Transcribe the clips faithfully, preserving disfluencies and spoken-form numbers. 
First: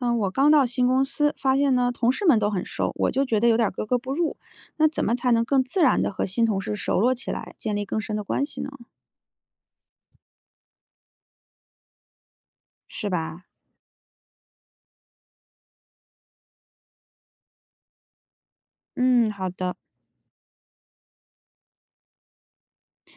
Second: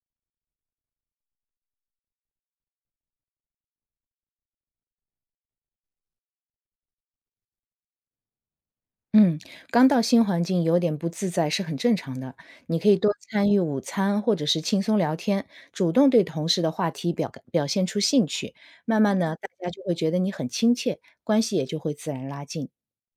嗯，我刚到新公司，发现呢，同事们都很熟，我就觉得有点格格不入。那怎么才能更自然的和新同事熟络起来，建立更深的关系呢？嗯，刚到新环境有点不自在是很正常的。你可以是多吧？参与午餐或者是轻松聊天，主动对同事的话题表表现出兴趣，慢慢嗯，呢，好大家的，就会觉得你很亲切，关系也就会自然拉近。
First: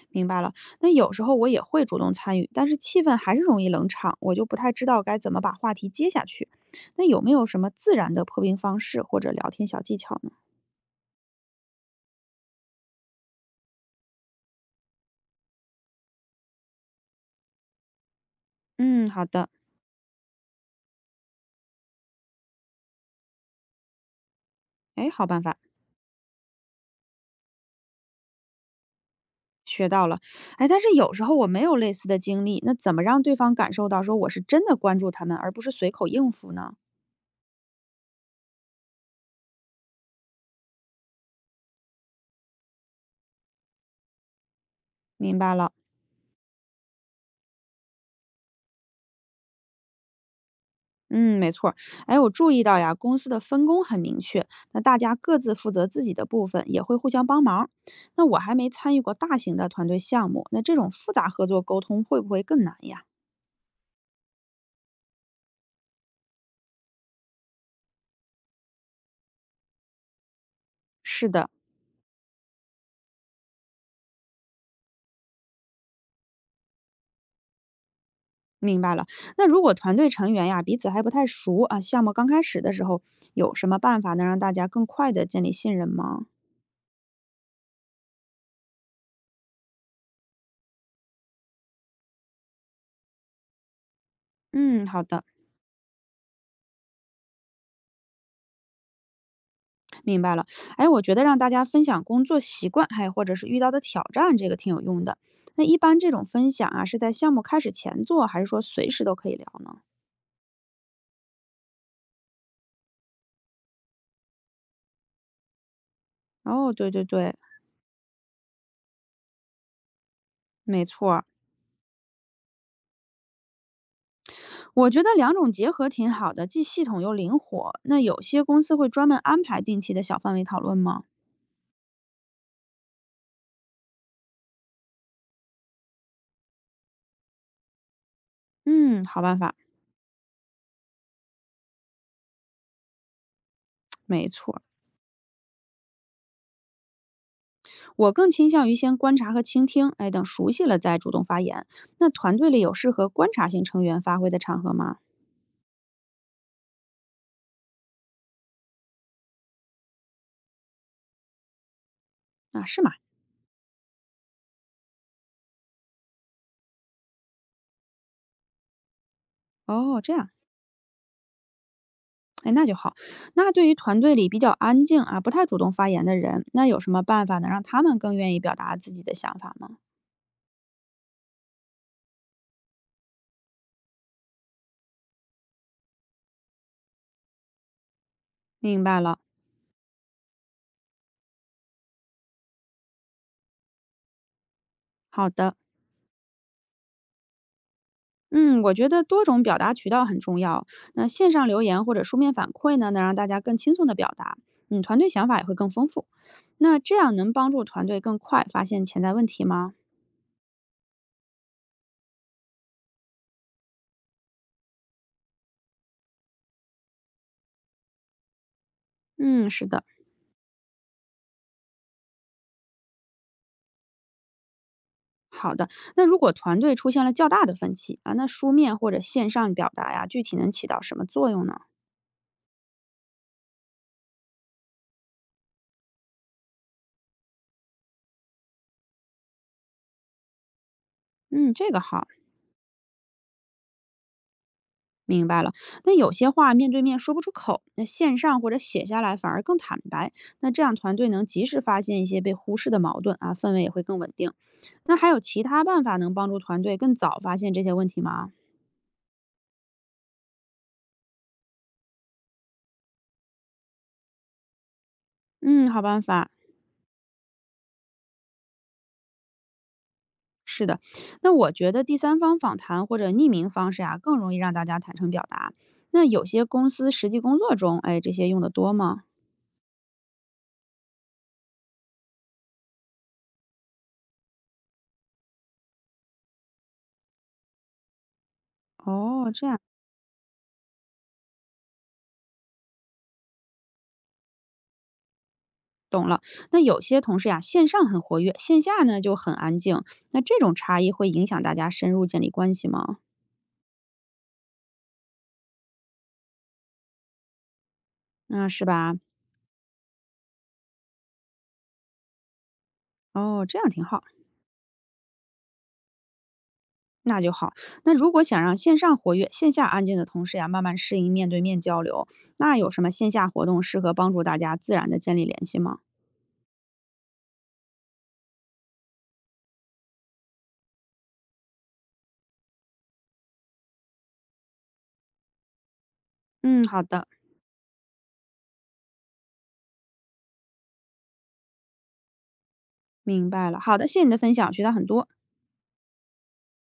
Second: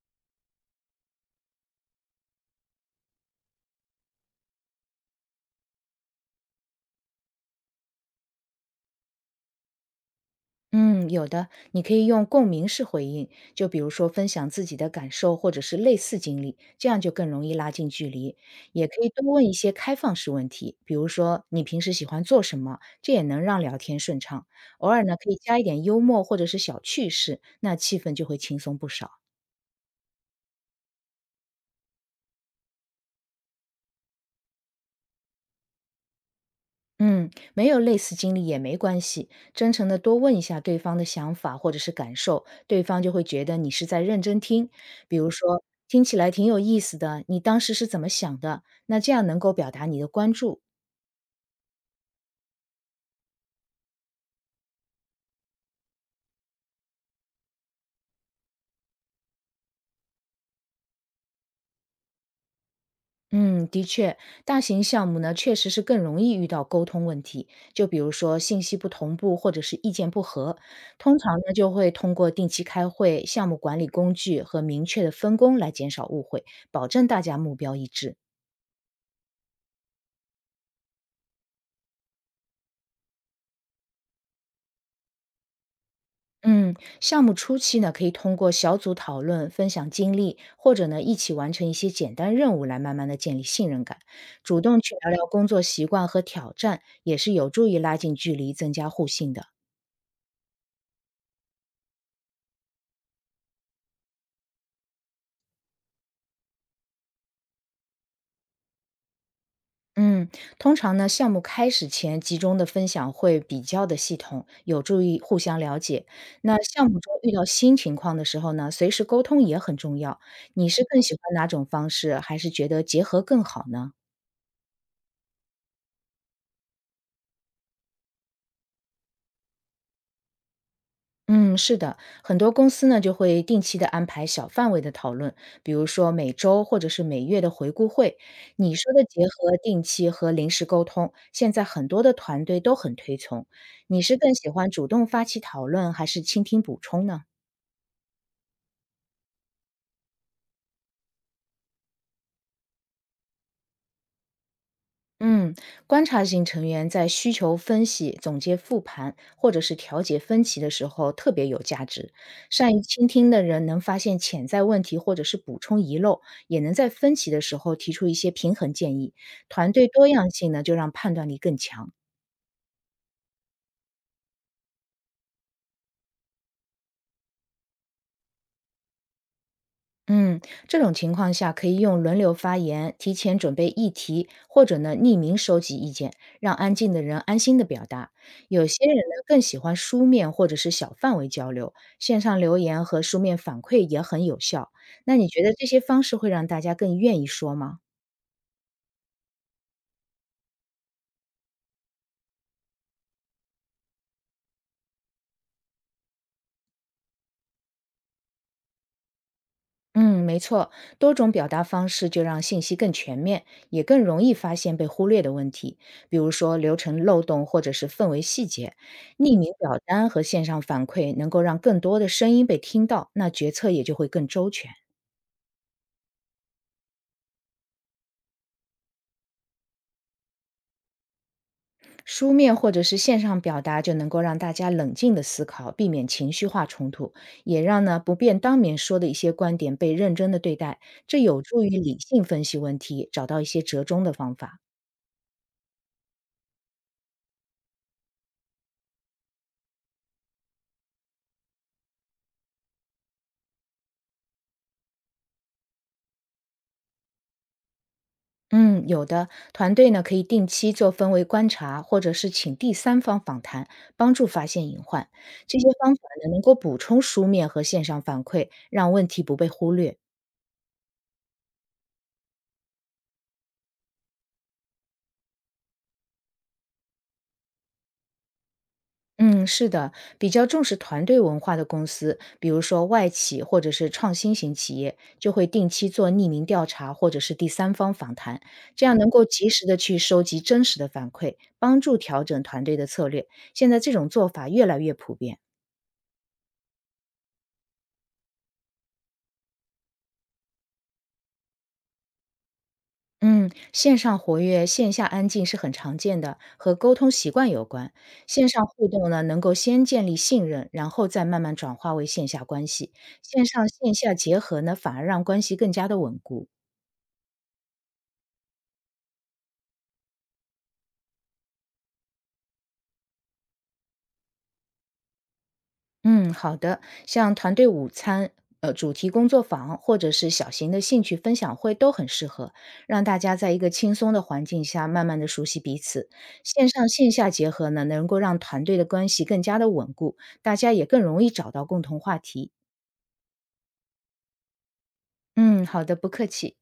明白了。那有时候我也会主动参与，但是气氛还是容易冷场，我就不太知道该怎么把话题接下去。那有没有什么自然的破冰方式或者聊天小技巧呢？嗯，有的，你可以用共鸣式回应，就比如说分享自己的感受或者是类似经历，这样就更容易拉近距离。也可嗯，以好多问的。一些开放式问题，比如说你平时喜欢做什么，这也能让聊天顺畅。偶尔哎，呢，好可以办法。加一点幽默或者是小趣事，那气氛就会轻松不少。学到了，哎，但是有时候我没有类似的经历，那怎么让对方感受到说我是真的关注他们，而不是随口应付呢？嗯，没有类似经历也没关系，真诚的多问一下对方的想法或者是感受，对方就会觉得你是在认真听。比如明白说，了，听起来挺有意思的，你当时是怎么想的？那这样能够表达你的关注。嗯，没错儿，哎，我注意到呀，公司的分工很明确，那大家各自负责自己的部分，也会互相帮忙。那我还没参与过大型的团队项目，那这种复杂合作沟通会不会更难呀？嗯，的确，大型项目呢确实是更容易遇到沟通问题，就比如说信息不同步或者是意见不合，通是常的，呢就会通过定期开会、项目管理工具和明确的分工来减少误会，保证大家目标一致。明白了。那如果团队成员呀彼此还不太熟啊，项目刚开始的时候，有什么办法能让大家更快的建立信任吗？嗯，项目初期呢，可以通过小组讨论、分享经历，或者呢一起完成一些简单任务，来慢慢的建立信任感。主动嗯，去好聊的。聊工作习惯和挑战，也是有助于拉近距离、增加互信的。明白了，哎，我觉得让大家分享工作习惯，还有或者是遇到的挑战，这个挺有用的。那一般这种分享啊，是在项目开始前做，还是说随时都可以聊呢？嗯，通常呢，项目开始前集中的分享会比较的系统，有助于互相了解。那哦，项对目对中遇对，到新情况的时候呢，随时沟通也很重要。你是没更错喜儿，欢哪种方式，还是觉得结合更好呢？我觉得两种结合挺好的，既系统又灵活。那有些公司会专门安排定期的小范围讨论吗？嗯，是的，很多公司呢就会定期的安排小范围的讨论，比如说每周或者是每月的回顾会。你说嗯，的好结办法，合定期和临时沟通，现在很多的团队都很推崇。你是没更喜错儿。欢主动发起讨论，还是倾听补充呢？我更倾向于先观察和倾听，哎，等熟悉了再主动发言。那团队里有适合观察型成员发挥的场合吗？嗯，观察型成员在需求分析、总结复盘或者是调解分歧的时候特别有价值。啊，善是于吗？倾听的人能发现潜在问题或者是补充遗漏，也能在分歧的时候提出一些平衡建议。团队哦，多这样。样性呢，就让判断力更强。哎，那就好。那对于团队里比较安静啊，不太主动发言的人，那有什么办法能让他们更愿意表达自己的想法吗？嗯，这种情况下可以用轮流发言，提前准备议题，或者呢匿名收集意见，让安静的人安心的表达。有明些人白呢了，更喜欢书面或者是小范围交流，线上留言和书面反馈也很有效。那你好觉得的。这些方式会让大家更愿意说吗？嗯，我觉得多种表达渠道很重要。那线上留言或者书面反馈呢，能让大家更轻松的表达，嗯，团队想法也会更丰富。那这样能帮助团队更快发现潜在问题吗？嗯，没错，多种表达方式就让信息更全面，也更容易发现被忽略的问题，比如说流程漏洞或者是氛围细节。匿嗯，名是表的，单和线上反馈能够让更多的声音被听到，那决策也就会更周全。好的。那如果团队出现了较大的分歧啊，那书面或者线上表达呀，具体能起到什么作用呢？书面或者是线上表达就能够让大家冷静的思考，避免情绪化冲突，也让呢不便当面说的一些观点被认真的对待，这有嗯，助这于个理好。性分析问题，找到一些折中的方法。明白了，那有些话面对面说不出口，那线上或者写下来反而更坦白。那这样团队能及时发现一些被忽视的矛盾啊，氛围也会更稳定。那还有其他办法能帮助团队更早发现这些问题吗？嗯，有的团队呢可以定期做氛围观察，或者是请第三方访谈，帮助发现隐患。这些嗯，好方办法法。呢能够补充书面和线上反馈，让问题不被忽略。是的，那我觉得第三方访谈或者匿名方式啊，更容易让大家坦诚表达。那有些公司实际工作中，哎，这些用的多吗？嗯，是的，比较重视团队文化的公司，比如说外企或者是创新型企业，就会定期做匿名调查或者是第三方访谈，这样能够哦，这及样。时的去收集真实的反馈，帮助调整团队的策略。现在这种做法越来越普遍。懂了，那有些同事呀，线上很活跃，线下呢就很安静，那这种差异会影响大家深入建立关系吗？嗯，线上活跃、线下安静是很常见的，和沟通习惯有关。线嗯，是上互吧？动呢，能够先建立信任，然后再慢慢转化为线下关系。哦，线这上样挺线好，下结合呢，反而让关系更加的稳固。那就好。那如果想让线上活跃、线下安静的同事呀，慢慢适应面对面交流，那有什么线下活动适合帮助大家自然的建立联系吗？嗯，好的。像团队午餐、呃主题工作坊，或者是小型的兴趣分享会都很适合，让大家在一个轻松的环境下，慢慢的熟悉彼此。嗯，线好上的，线下结合呢，能够让团队的关系更加的稳固，大家也更容易找到共同话题。明白了。好的，谢谢你的分享，学到很多。嗯，好的，不客气。